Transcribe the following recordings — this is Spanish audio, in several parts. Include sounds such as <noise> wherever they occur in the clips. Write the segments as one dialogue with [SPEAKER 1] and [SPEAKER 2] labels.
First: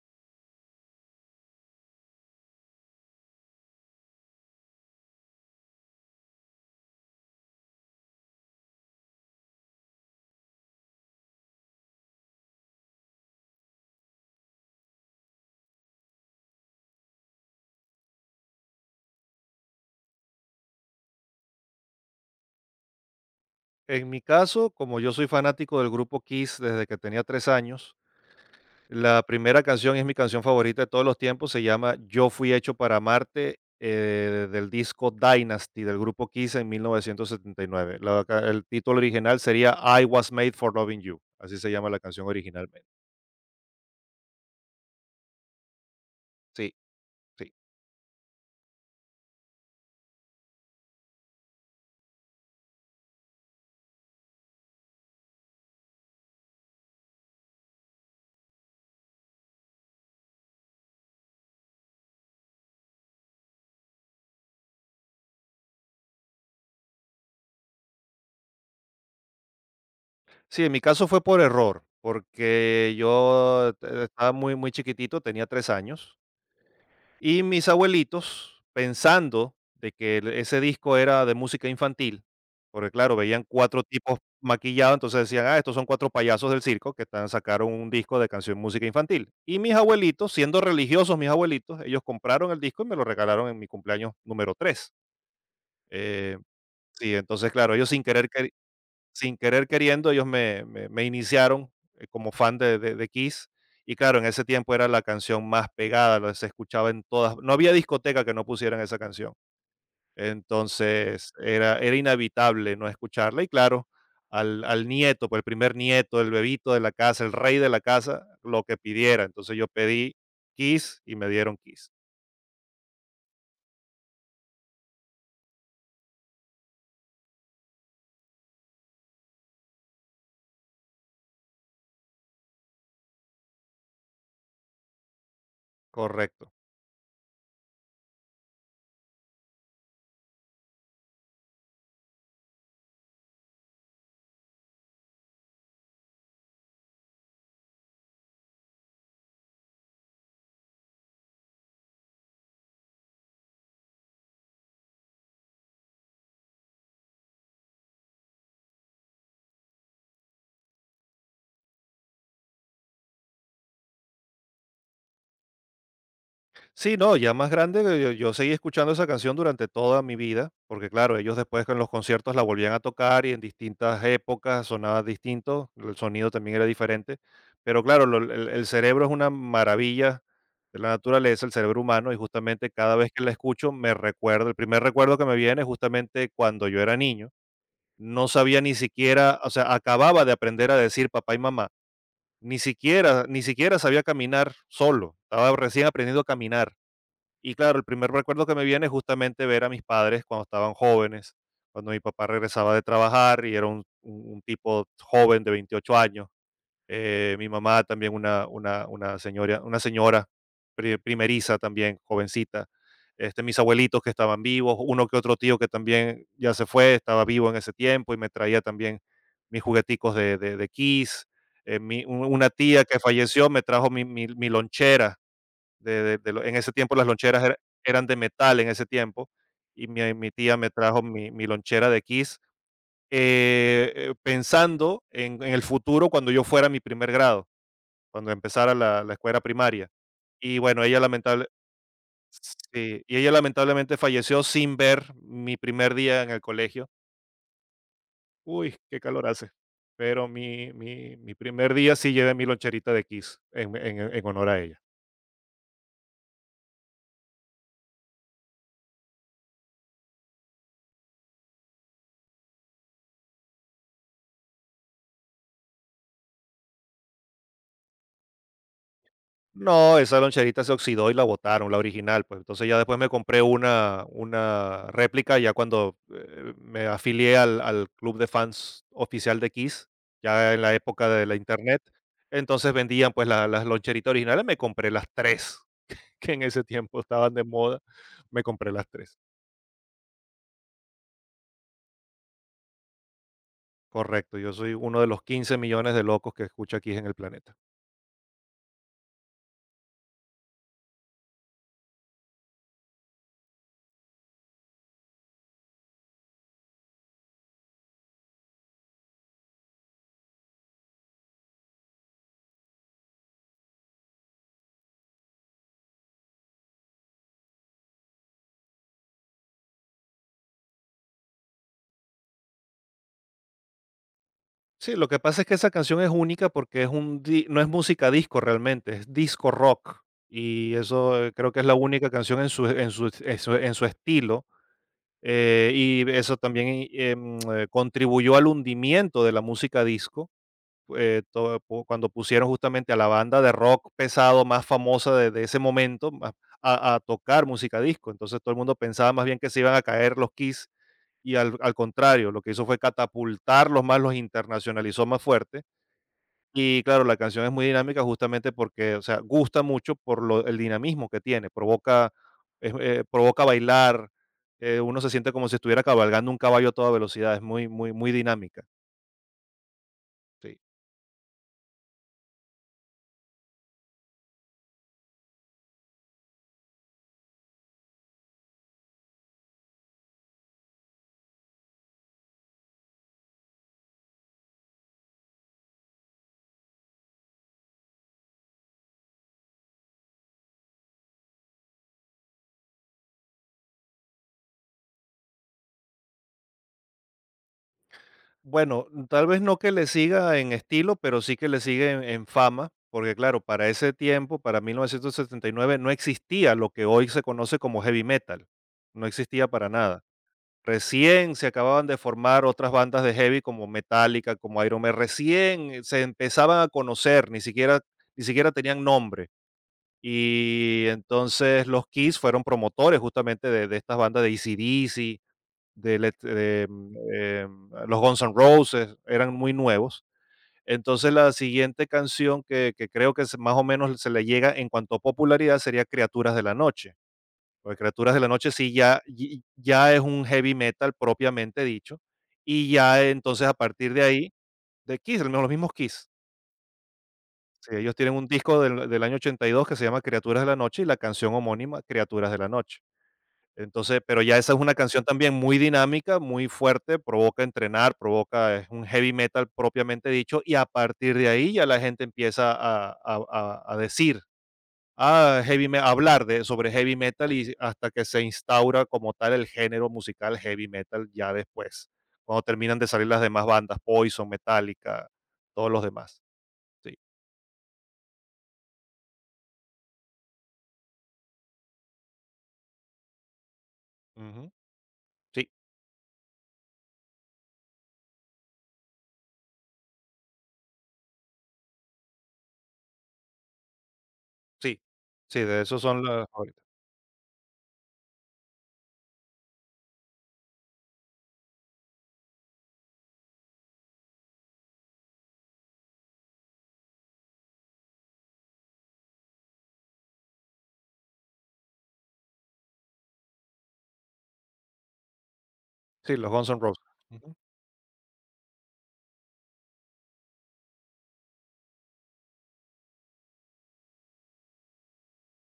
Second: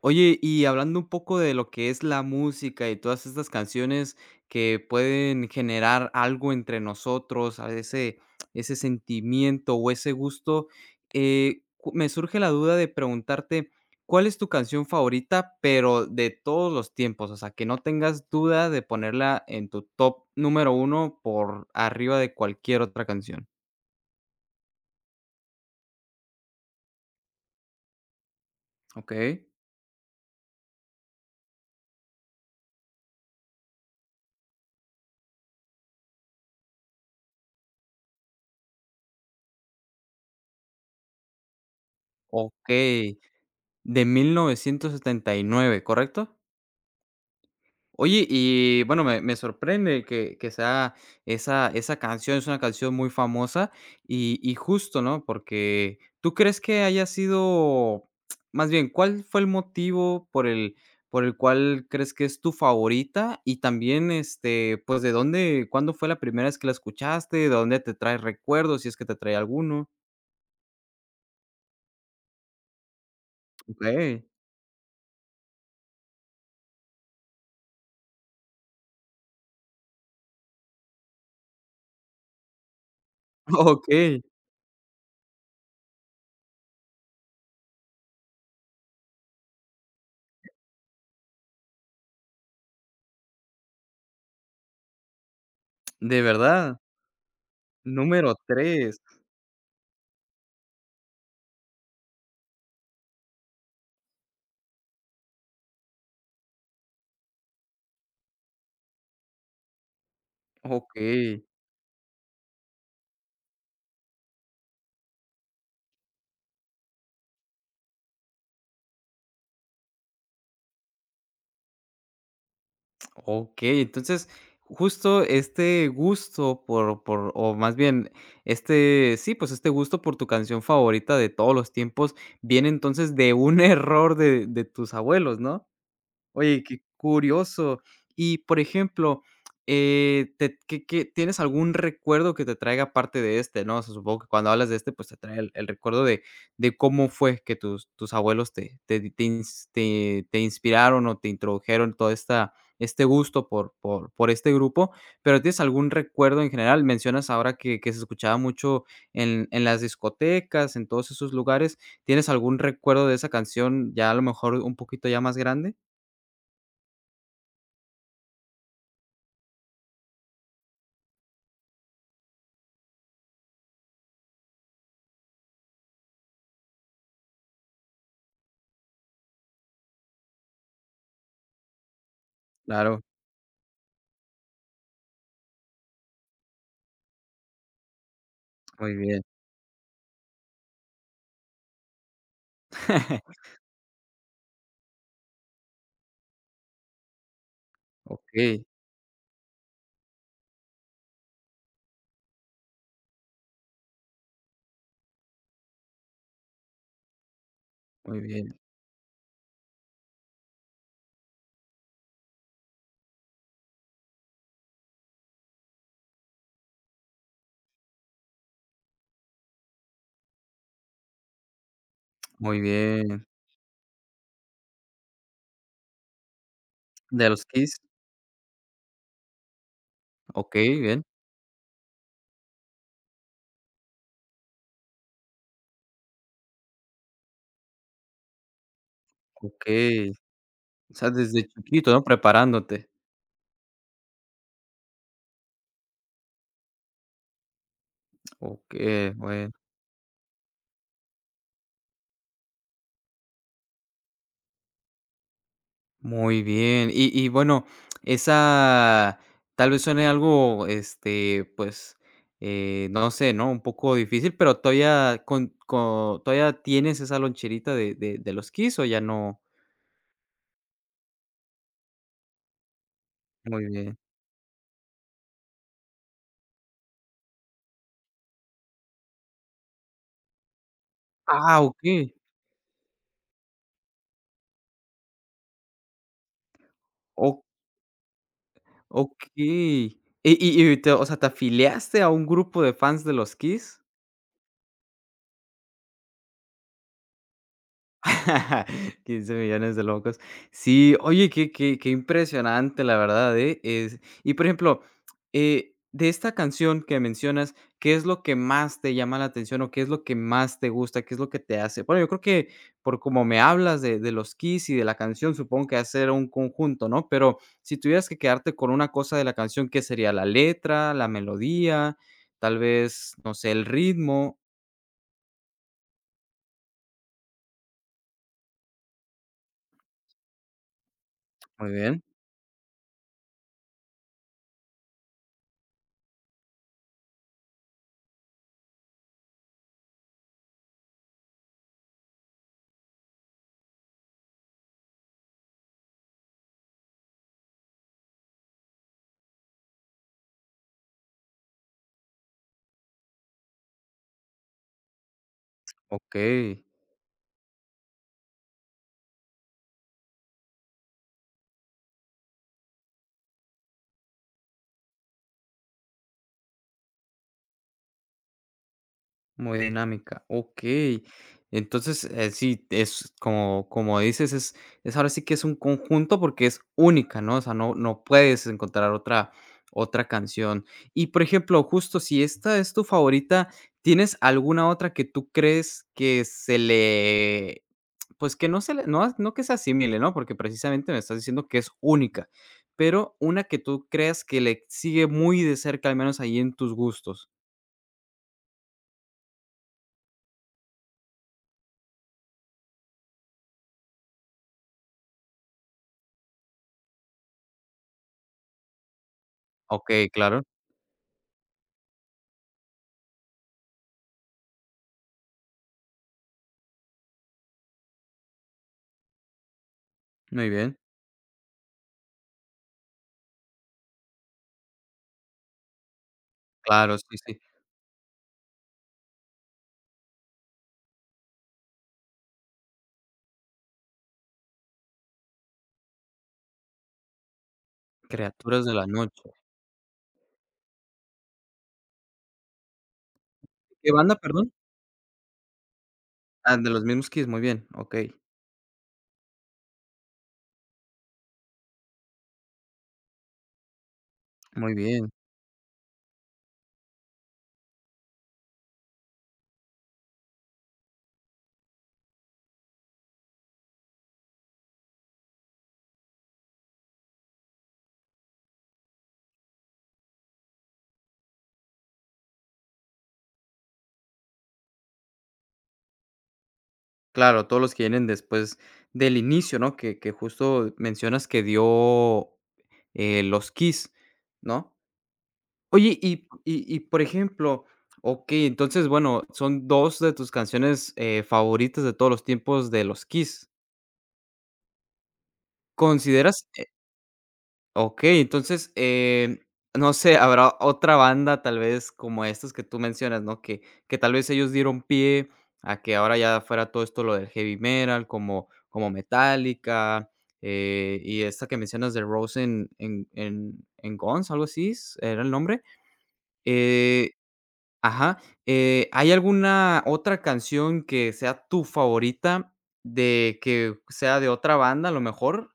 [SPEAKER 1] Oye, y hablando un poco de lo que es la música y todas estas canciones que pueden generar algo entre nosotros, a ese sentimiento o ese gusto, me surge la duda de preguntarte, ¿cuál es tu canción favorita, pero de todos los tiempos? O sea, que no tengas duda de ponerla en tu top número uno por arriba de cualquier otra canción.
[SPEAKER 2] En mi caso, como yo soy fanático del grupo Kiss desde que tenía 3 años,
[SPEAKER 1] Ok.
[SPEAKER 2] la primera canción es mi canción favorita de todos los tiempos, se llama "Yo fui hecho para amarte", del disco Dynasty del grupo Kiss en 1979. El título original sería "I Was Made for Loving You", así se llama la canción
[SPEAKER 1] Ok,
[SPEAKER 2] originalmente.
[SPEAKER 1] de 1979, ¿correcto?
[SPEAKER 2] Sí, sí.
[SPEAKER 1] Oye, y bueno, me sorprende que sea esa canción, es una canción muy famosa y justo, ¿no? Porque tú crees que haya sido, más bien, ¿cuál fue el motivo por el, ¿por el cual crees que es tu favorita? Y también, pues, cuándo fue la primera vez que la escuchaste? ¿De dónde te trae recuerdos, si es que te trae alguno?
[SPEAKER 2] Sí, en mi caso fue por error, porque yo
[SPEAKER 1] Ok.
[SPEAKER 2] estaba muy chiquitito, tenía 3 años. Y mis abuelitos, pensando de que el ese disco era de música infantil, porque claro, veían
[SPEAKER 1] <laughs>
[SPEAKER 2] cuatro
[SPEAKER 1] Ok,
[SPEAKER 2] tipos maquillados, entonces decían: "Ah, estos son 4 payasos del circo que están sacaron un disco de canción música infantil". Y mis abuelitos, siendo religiosos mis abuelitos, ellos compraron el disco y me lo regalaron en mi cumpleaños número 3.
[SPEAKER 1] de
[SPEAKER 2] Eh,
[SPEAKER 1] verdad,
[SPEAKER 2] sí, entonces, claro, ellos sin querer
[SPEAKER 1] número tres,
[SPEAKER 2] sin querer queriendo, ellos me iniciaron, como fan de Kiss. Y claro, en ese tiempo era la canción más pegada, la se escuchaba en todas, no había discoteca que no pusieran esa canción.
[SPEAKER 1] ok.
[SPEAKER 2] Entonces, era inevitable no escucharla. Y claro, al nieto, pues, el primer nieto, el bebito de la casa, el rey de la casa, lo que pidiera. Entonces, yo pedí Kiss y me dieron Kiss.
[SPEAKER 1] Okey, entonces, justo este gusto por o más bien, este sí, pues, este gusto por tu canción favorita de todos los tiempos viene entonces de un <laughs> error de tus abuelos, ¿no?
[SPEAKER 2] Correcto.
[SPEAKER 1] Oye, qué curioso. Y, por ejemplo, te ¿qué tienes algún recuerdo que te traiga parte de este, no? O sea, supongo que cuando hablas de este, pues, te trae el recuerdo de cómo fue que tus abuelos te inspiraron o te introdujeron todo esta este gusto por este grupo, pero, ¿tienes algún recuerdo en general? Mencionas ahora que se escuchaba mucho en las discotecas, en todos esos lugares, ¿tienes algún recuerdo de esa canción, ya a lo mejor un poquito ya más grande?
[SPEAKER 2] Sí, no, ya más grande, yo seguí escuchando esa canción durante toda mi vida, porque claro, ellos después en los conciertos la volvían a tocar y en distintas épocas sonaba distinto, el sonido también era diferente, pero claro, el cerebro es una maravilla de la naturaleza, el cerebro humano, y justamente cada
[SPEAKER 1] Claro,
[SPEAKER 2] vez que la escucho me recuerda, el primer recuerdo que me viene es justamente cuando yo era niño, no sabía ni
[SPEAKER 1] muy bien.
[SPEAKER 2] siquiera, o sea, acababa de aprender a decir papá y mamá, ni siquiera, ni
[SPEAKER 1] <laughs>
[SPEAKER 2] siquiera sabía caminar solo, estaba recién aprendiendo a caminar, y claro, el primer recuerdo que me
[SPEAKER 1] Okey,
[SPEAKER 2] viene es justamente ver a mis padres cuando estaban jóvenes, cuando mi papá regresaba de trabajar y era un tipo joven de 28 años. Mi mamá también
[SPEAKER 1] muy
[SPEAKER 2] una,
[SPEAKER 1] bien,
[SPEAKER 2] una, una señora, una señora primeriza también, jovencita. Este, mis abuelitos que estaban vivos, uno que otro tío que también ya se fue, estaba vivo en ese tiempo y me traía también mis jugueticos de Kiss. Una
[SPEAKER 1] muy
[SPEAKER 2] tía que
[SPEAKER 1] bien.
[SPEAKER 2] falleció me trajo mi lonchera de lo en ese tiempo las
[SPEAKER 1] De
[SPEAKER 2] loncheras
[SPEAKER 1] los Kiss,
[SPEAKER 2] eran de metal en ese tiempo, y mi tía me
[SPEAKER 1] okey,
[SPEAKER 2] trajo
[SPEAKER 1] bien,
[SPEAKER 2] mi lonchera de Kiss, pensando en el futuro cuando yo fuera a mi primer grado, cuando empezara la escuela primaria.
[SPEAKER 1] okey.
[SPEAKER 2] Y bueno,
[SPEAKER 1] O
[SPEAKER 2] ella
[SPEAKER 1] sea, desde
[SPEAKER 2] lamentable
[SPEAKER 1] chiquito, ¿no? Preparándote.
[SPEAKER 2] sí, y ella lamentablemente falleció sin ver mi primer día en el colegio. Uy, qué
[SPEAKER 1] Okey,
[SPEAKER 2] calor hace.
[SPEAKER 1] bueno,
[SPEAKER 2] Pero mi primer día sí llevé mi loncherita de Kiss en honor a ella.
[SPEAKER 1] muy bien. Y bueno, esa tal vez suene algo, pues, no sé, ¿no? Un poco difícil, pero todavía con ¿todavía tienes esa loncherita de los Kiss o ya no?
[SPEAKER 2] No, esa loncherita se oxidó y la botaron, la original, pues. Entonces ya después me compré
[SPEAKER 1] Muy bien.
[SPEAKER 2] una réplica, ya cuando me afilié al club de fans oficial de Kiss, ya en la época de la
[SPEAKER 1] Ah,
[SPEAKER 2] internet.
[SPEAKER 1] okey.
[SPEAKER 2] Entonces vendían pues las loncheritas originales, me compré las tres, <laughs> que en ese tiempo estaban
[SPEAKER 1] O
[SPEAKER 2] de moda, me compré las tres.
[SPEAKER 1] Okey. Y te O sea, te afiliaste a un grupo de fans de los Kiss?
[SPEAKER 2] Correcto, yo soy uno de los 15 millones de locos que escucha Kiss en el planeta.
[SPEAKER 1] <laughs> 15 millones de locos. Sí, oye, qué qué qué impresionante, la verdad, ¿eh? Es y, por ejemplo, de esta canción que mencionas, ¿qué es lo que más te llama la atención o qué es lo que más te gusta? ¿Qué es lo que te hace? Bueno, yo creo que por como me hablas de los Kiss y de la canción, supongo que hacer un conjunto, ¿no? Pero si tuvieras que quedarte con una cosa de la canción, ¿qué sería? ¿La letra, la melodía, tal vez, no sé, el ritmo?
[SPEAKER 2] Sí, lo que pasa es que esa canción es única porque es un di no es música disco realmente, es disco rock, y eso, creo que es
[SPEAKER 1] Muy
[SPEAKER 2] la
[SPEAKER 1] bien,
[SPEAKER 2] única canción en su estilo, y eso también, contribuyó al hundimiento de la música disco, todo po cuando pusieron justamente a la banda de rock pesado más famosa de ese momento ma a tocar música disco. Entonces, todo el mundo pensaba más bien que se iban a caer los Kiss, y al contrario, lo que hizo fue catapultarlos más, los internacionalizó más fuerte.
[SPEAKER 1] okey.
[SPEAKER 2] Y claro, la canción es muy dinámica justamente porque, o sea, gusta mucho por lo el dinamismo que tiene, provoca bailar, uno se siente como si estuviera cabalgando un caballo a toda velocidad, es muy, muy, muy dinámica.
[SPEAKER 1] Muy dinámica,
[SPEAKER 2] Sí.
[SPEAKER 1] okey. Entonces, sí, es como como dices, es ahora sí que es un conjunto porque es única, ¿no? O sea, no puedes encontrar otra otra canción. Y, por ejemplo, justo si esta es tu favorita, ¿tienes alguna otra que tú crees que se le pues, que no se le no no que se asimile, ¿no? Porque precisamente me estás diciendo que es única, pero una que tú creas que le sigue muy de cerca, al menos ahí en tus gustos.
[SPEAKER 2] Bueno, tal vez no que le siga en estilo, pero sí que le sigue en fama, porque claro, para ese tiempo, para 1979, no existía lo que hoy se conoce como heavy metal, no existía para nada.
[SPEAKER 1] Okey, claro,
[SPEAKER 2] Recién se acababan de formar otras bandas de heavy como Metallica, como Iron Maiden, recién se empezaban a conocer, ni siquiera tenían nombre.
[SPEAKER 1] muy bien.
[SPEAKER 2] Y entonces los Kiss fueron promotores justamente de estas bandas de AC/DC, de Led de, mm,
[SPEAKER 1] Claro, sí, sí.
[SPEAKER 2] em, los Guns N' Roses, eran muy nuevos. Entonces, la siguiente canción que creo que se más o menos se le llega en cuanto a popularidad sería Criaturas de la Noche. Porque Criaturas de la Noche
[SPEAKER 1] Criaturas
[SPEAKER 2] sí
[SPEAKER 1] de la
[SPEAKER 2] ya,
[SPEAKER 1] noche.
[SPEAKER 2] ya es un heavy metal propiamente dicho. Y ya entonces a
[SPEAKER 1] ¿Qué
[SPEAKER 2] partir de
[SPEAKER 1] banda,
[SPEAKER 2] ahí,
[SPEAKER 1] perdón?
[SPEAKER 2] de Kiss, los mismos Kiss.
[SPEAKER 1] Ah, de los mismos Kiss, muy bien,
[SPEAKER 2] Sí, ellos tienen
[SPEAKER 1] okey,
[SPEAKER 2] un disco del año 82 que se llama Criaturas de la Noche y la canción homónima Criaturas de la Noche. Entonces, pero ya esa es una
[SPEAKER 1] muy
[SPEAKER 2] canción
[SPEAKER 1] bien.
[SPEAKER 2] también muy dinámica, muy fuerte, provoca entrenar, provoca, es un heavy metal propiamente dicho, y a partir de ahí ya la gente empieza a decir a heavy me hablar sobre heavy metal, y hasta que se instaura como tal el género musical heavy metal ya después, cuando terminan de salir las demás bandas, Poison, Metallica, todos los demás. Sí.
[SPEAKER 1] Claro, todos los que vienen después del inicio, ¿no? Que justo mencionas que dio, los Kiss,
[SPEAKER 2] Ujú.
[SPEAKER 1] ¿no?
[SPEAKER 2] Sí,
[SPEAKER 1] Oye, por ejemplo, okey, entonces, bueno, son 2 de tus canciones, favoritas de todos los tiempos de los Kiss.
[SPEAKER 2] sí. Sí, de esos son los
[SPEAKER 1] ¿Consideras
[SPEAKER 2] favoritos.
[SPEAKER 1] Okey, entonces, no sé, habrá otra banda, tal vez, como estas que tú mencionas, ¿no? Que tal vez ellos dieron pie a que ahora ya fuera todo esto lo del heavy metal, como como Metallica, y esta que mencionas de Rose en Guns, algo así, es ¿era el nombre?
[SPEAKER 2] Sí, los Guns N' Roses.
[SPEAKER 1] Eh
[SPEAKER 2] Ujú.
[SPEAKER 1] Ajá, ¿hay alguna otra canción que sea tu favorita de que sea de otra banda, a lo mejor?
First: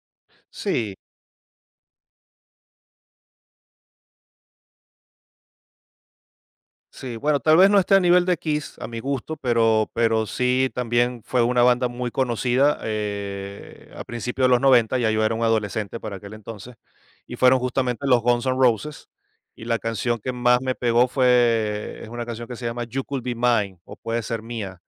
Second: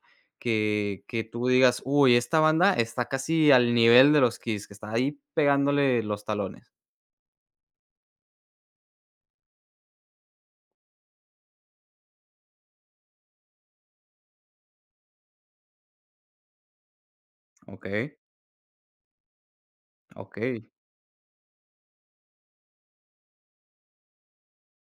[SPEAKER 2] Sí.
[SPEAKER 1] Que tú digas: "Uy, esta banda está casi al nivel de los Kiss, que está ahí pegándole los talones".
[SPEAKER 2] Sí, bueno, tal vez no esté a nivel de Kiss, a mi gusto, pero sí también fue una banda muy conocida a principios de los noventa, ya yo era un adolescente para aquel entonces, y fueron justamente
[SPEAKER 1] Okey,
[SPEAKER 2] los Guns N' Roses, y la canción que más
[SPEAKER 1] okey,
[SPEAKER 2] me pegó fue, es una canción que se llama "You Could Be Mine", o "Puede Ser Mía",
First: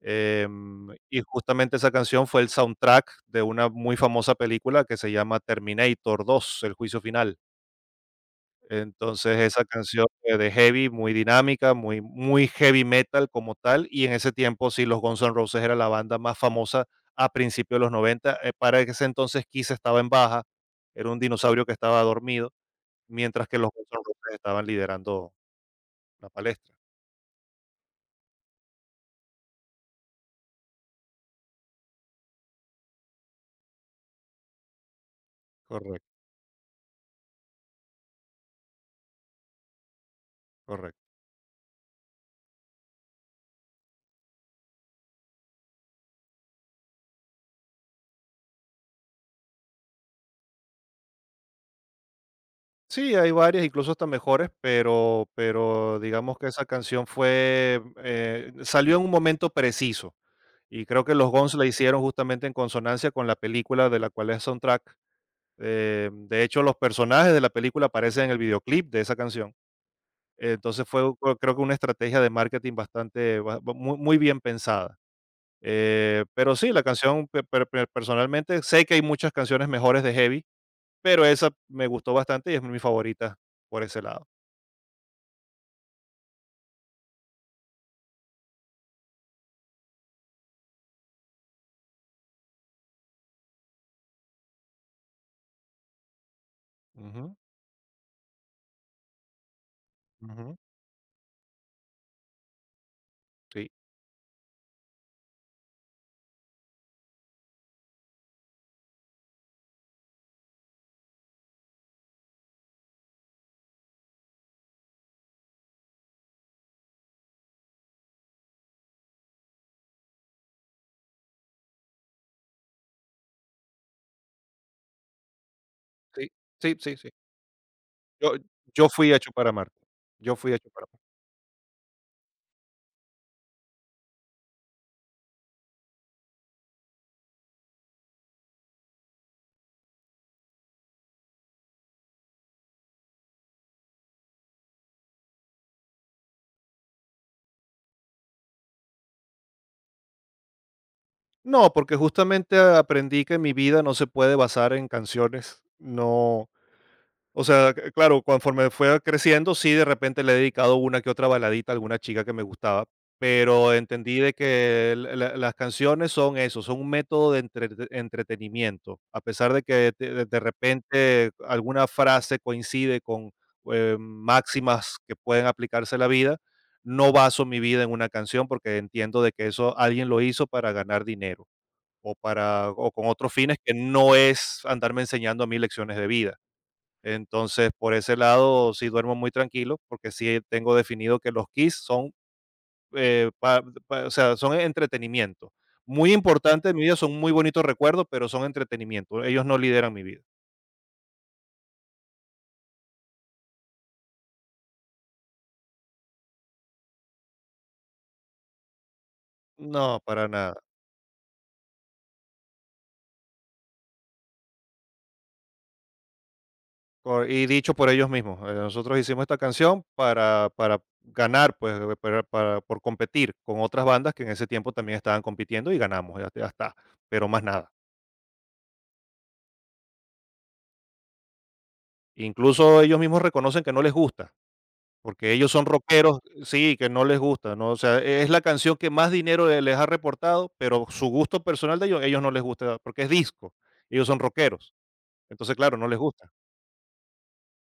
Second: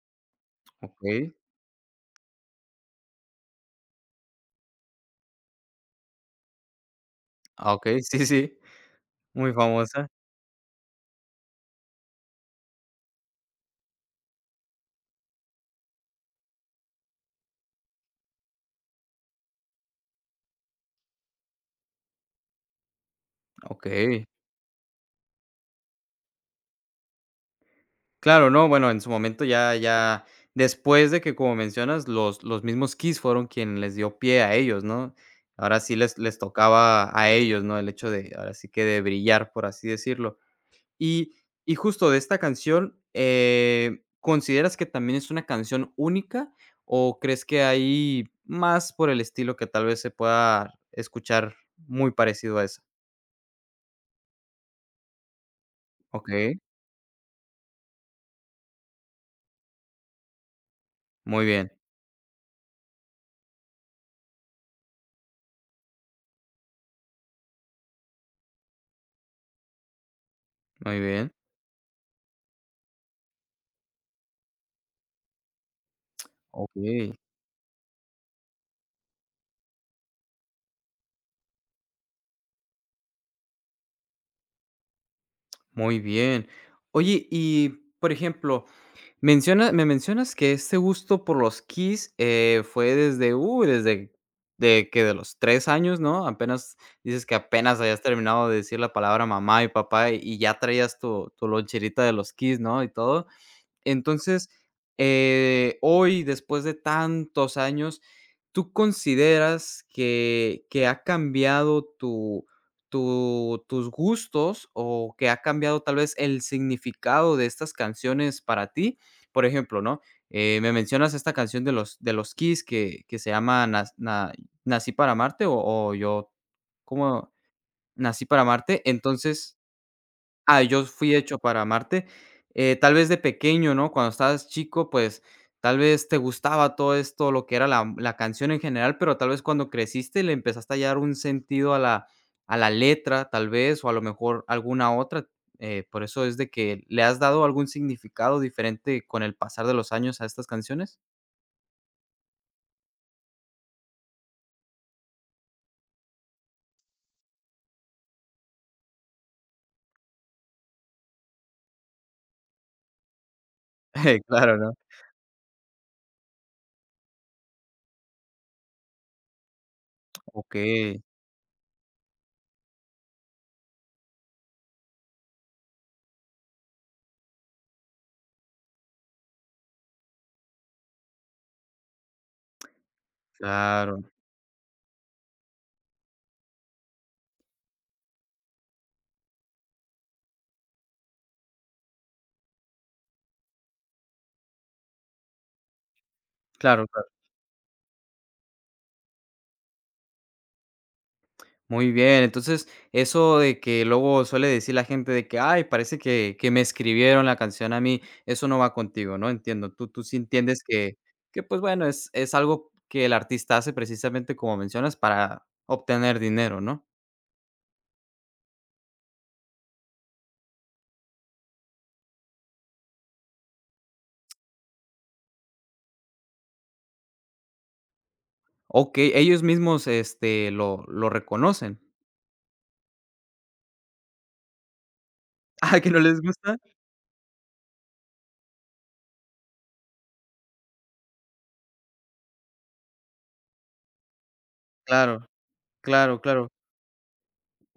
[SPEAKER 2] y
[SPEAKER 1] okey.
[SPEAKER 2] justamente esa canción fue el soundtrack de una muy famosa película que se llama Terminator 2, El Juicio Final.
[SPEAKER 1] Ah, okey, sí, sí,
[SPEAKER 2] Entonces,
[SPEAKER 1] muy
[SPEAKER 2] esa canción
[SPEAKER 1] famosa.
[SPEAKER 2] fue de heavy, muy dinámica, muy heavy metal como tal, y en ese tiempo sí, los Guns N' Roses era la banda más famosa a principios de los 90. Para ese entonces Kiss estaba en baja, era un dinosaurio que estaba dormido, mientras que los Guns N'
[SPEAKER 1] Okey.
[SPEAKER 2] Roses estaban liderando la palestra.
[SPEAKER 1] Claro, no, bueno, en su momento ya ya después de que, como mencionas, los mismos Kiss fueron quien les dio pie a ellos, ¿no? Ahora sí les
[SPEAKER 2] Correcto,
[SPEAKER 1] les tocaba a ellos, ¿no? El hecho de, ahora sí que de brillar, por así decirlo.
[SPEAKER 2] correcto.
[SPEAKER 1] Y y justo de esta canción, ¿consideras que también es una canción única, o crees que hay más por el estilo que tal vez se pueda escuchar muy parecido a esa?
[SPEAKER 2] Sí, hay varias, incluso hasta mejores, pero digamos que
[SPEAKER 1] Okey,
[SPEAKER 2] esa canción fue, salió en un momento preciso. Y creo que los
[SPEAKER 1] muy
[SPEAKER 2] Guns la
[SPEAKER 1] bien,
[SPEAKER 2] hicieron justamente en consonancia con la película de la cual es soundtrack. De hecho, los personajes de la película aparecen en el videoclip de esa canción. Entonces
[SPEAKER 1] muy
[SPEAKER 2] fue,
[SPEAKER 1] bien.
[SPEAKER 2] creo que una estrategia de marketing bastante, muy, muy bien pensada. Pero sí, la
[SPEAKER 1] Okey.
[SPEAKER 2] canción, personalmente, sé que hay muchas canciones mejores de heavy, pero esa me gustó bastante y es mi favorita por ese lado.
[SPEAKER 1] Muy bien. Oye, y por ejemplo, menciona me mencionas que este gusto por los Kiss, fue desde, uy, desde de los 3 años, ¿no? Apenas dices
[SPEAKER 2] Ujú,
[SPEAKER 1] que apenas habías terminado de decir la palabra mamá y papá, y
[SPEAKER 2] ujú.
[SPEAKER 1] ya traías tu loncherita de los Kiss, ¿no? Y todo.
[SPEAKER 2] Sí,
[SPEAKER 1] Entonces, hoy, después de tantos años, ¿tú consideras que ha cambiado tu tus gustos o que ha cambiado tal vez el significado de estas canciones para ti? Por ejemplo, ¿no? Me mencionas esta canción de los Kiss que se llama Nas na Nací para amarte o
[SPEAKER 2] sí,
[SPEAKER 1] yo
[SPEAKER 2] sí, sí, sí.
[SPEAKER 1] ¿cómo? Nací
[SPEAKER 2] Yo
[SPEAKER 1] para amarte.
[SPEAKER 2] yo fui hecho para
[SPEAKER 1] Entonces
[SPEAKER 2] Marte. Yo fui
[SPEAKER 1] Ah,
[SPEAKER 2] hecho
[SPEAKER 1] yo
[SPEAKER 2] para Marte.
[SPEAKER 1] fui hecho para amarte. Tal vez de pequeño, ¿no? Cuando estabas chico, pues tal vez te gustaba todo esto, lo que era la, la canción en general, pero tal vez cuando creciste le empezaste a hallar un sentido a la letra, tal vez, o a lo mejor alguna otra. Por eso es de que le has dado algún significado diferente con el pasar de los años a estas canciones.
[SPEAKER 2] No, porque justamente aprendí que mi vida no se puede basar en canciones. No. O sea, c claro, conforme fue creciendo, sí, de repente le he dedicado una que otra baladita a alguna chica que me gustaba, pero entendí
[SPEAKER 1] <laughs>
[SPEAKER 2] de
[SPEAKER 1] Claro, ¿no?
[SPEAKER 2] que la la las canciones son eso, son un método de entretenimiento. A pesar de que de
[SPEAKER 1] Ok,
[SPEAKER 2] repente alguna frase coincide con máximas que pueden aplicarse a la vida, no baso mi vida en una canción porque entiendo de que eso alguien lo hizo para ganar dinero, o para o con otros fines que
[SPEAKER 1] claro,
[SPEAKER 2] no es andarme enseñando a mí lecciones de vida. Entonces, por ese lado, sí duermo muy tranquilo, porque sí tengo definido que los Kiss son, pa pa o sea, son entretenimiento. Muy importante en mi
[SPEAKER 1] claro,
[SPEAKER 2] vida,
[SPEAKER 1] claro.
[SPEAKER 2] son muy bonitos recuerdos, pero son entretenimiento. Ellos no lideran mi vida.
[SPEAKER 1] Muy bien, entonces, eso de que luego suele decir la gente de que: "Ay, parece que me escribieron la canción a mí", eso no va contigo, ¿no? Entiendo, tú
[SPEAKER 2] No,
[SPEAKER 1] tú sí
[SPEAKER 2] para nada.
[SPEAKER 1] entiendes que, pues, bueno, es algo que el artista hace precisamente como mencionas para obtener dinero, ¿no?
[SPEAKER 2] Por y dicho por ellos mismos, nosotros hicimos esta canción para ganar, pues, para por competir con otras bandas que en ese tiempo también estaban compitiendo y ganamos, ya ya está, pero más nada.
[SPEAKER 1] O que ellos mismos, lo reconocen.
[SPEAKER 2] Incluso ellos mismos reconocen que no les gusta. Porque ellos
[SPEAKER 1] <laughs>
[SPEAKER 2] son
[SPEAKER 1] Ah, ¿que no
[SPEAKER 2] rockeros,
[SPEAKER 1] les gusta?
[SPEAKER 2] sí, que no les gusta, ¿no? O sea, es la canción que más dinero les ha reportado, pero su gusto personal de ellos, ellos no les gusta, porque es disco, ellos son rockeros.
[SPEAKER 1] Claro,
[SPEAKER 2] Entonces, claro, no les
[SPEAKER 1] claro,
[SPEAKER 2] gusta.
[SPEAKER 1] claro.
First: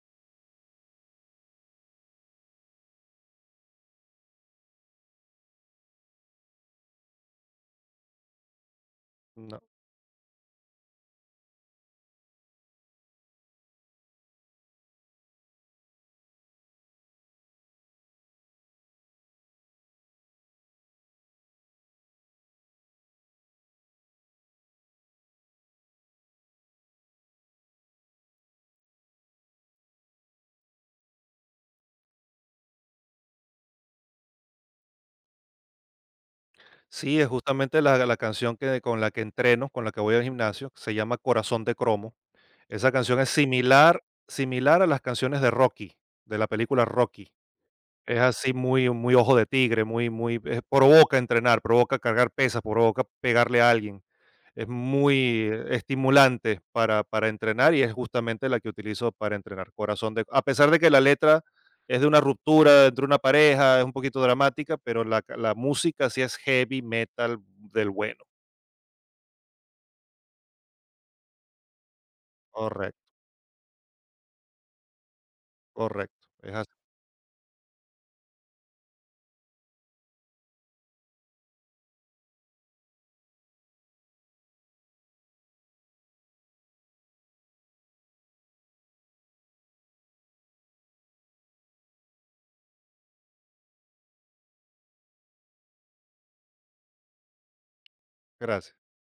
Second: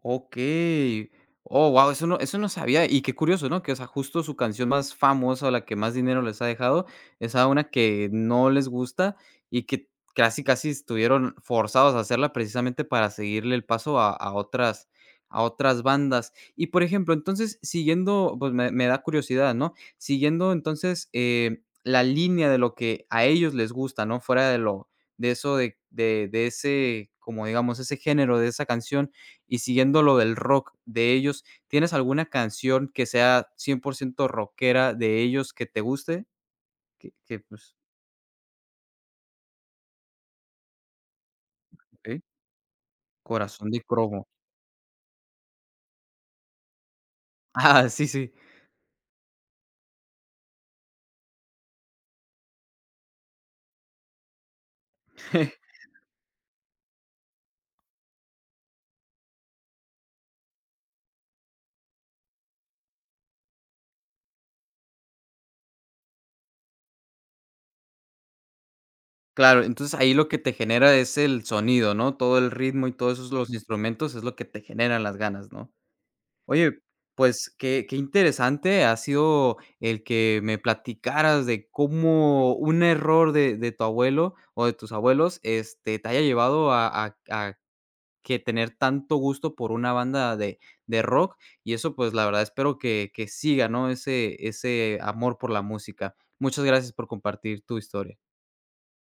[SPEAKER 1] Okey. Oh, wow, eso no sabía, y qué curioso, ¿no? Que, o sea, justo su canción más famosa, o la que más dinero les ha dejado, es a una que no les gusta
[SPEAKER 2] No.
[SPEAKER 1] y que casi, casi estuvieron forzados a hacerla precisamente para seguirle el paso a otras bandas. Y, por ejemplo, entonces, siguiendo, pues, me da curiosidad, ¿no? Siguiendo, entonces, la línea de lo que a ellos les gusta, ¿no? Fuera de lo de eso de ese, como digamos, ese género de esa canción, y siguiendo lo del rock de ellos, ¿tienes alguna canción que sea 100% rockera de ellos que te guste?
[SPEAKER 2] Sí, es
[SPEAKER 1] Que, pues,
[SPEAKER 2] justamente la canción que, con la que entreno, con la que voy al gimnasio, se llama Corazón de Cromo.
[SPEAKER 1] okey,
[SPEAKER 2] Esa canción es
[SPEAKER 1] Corazón de
[SPEAKER 2] similar,
[SPEAKER 1] cromo.
[SPEAKER 2] similar a las canciones de Rocky, de la película Rocky.
[SPEAKER 1] <laughs> Ah, sí,
[SPEAKER 2] Es
[SPEAKER 1] sí.
[SPEAKER 2] así muy ojo de tigre, provoca entrenar, provoca cargar pesas, provoca pegarle a alguien. Es muy
[SPEAKER 1] <laughs>
[SPEAKER 2] estimulante para entrenar y es justamente la que utilizo para entrenar. A pesar de que la letra es de una ruptura entre una pareja, es un poquito dramática, pero la música sí es heavy metal del bueno.
[SPEAKER 1] Claro, entonces ahí lo que te genera es el sonido, ¿no? Todo el ritmo y
[SPEAKER 2] Correcto,
[SPEAKER 1] todos esos los instrumentos es lo que te generan las ganas, ¿no?
[SPEAKER 2] correcto. Es así.
[SPEAKER 1] Oye, pues qué interesante ha sido el que me platicaras de cómo un error de tu abuelo o de tus abuelos, te haya llevado a que tener tanto gusto por una banda de rock, y eso, pues, la verdad espero que siga, ¿no?, ese ese amor por la música. Muchas gracias por compartir tu historia.
[SPEAKER 2] Gracias.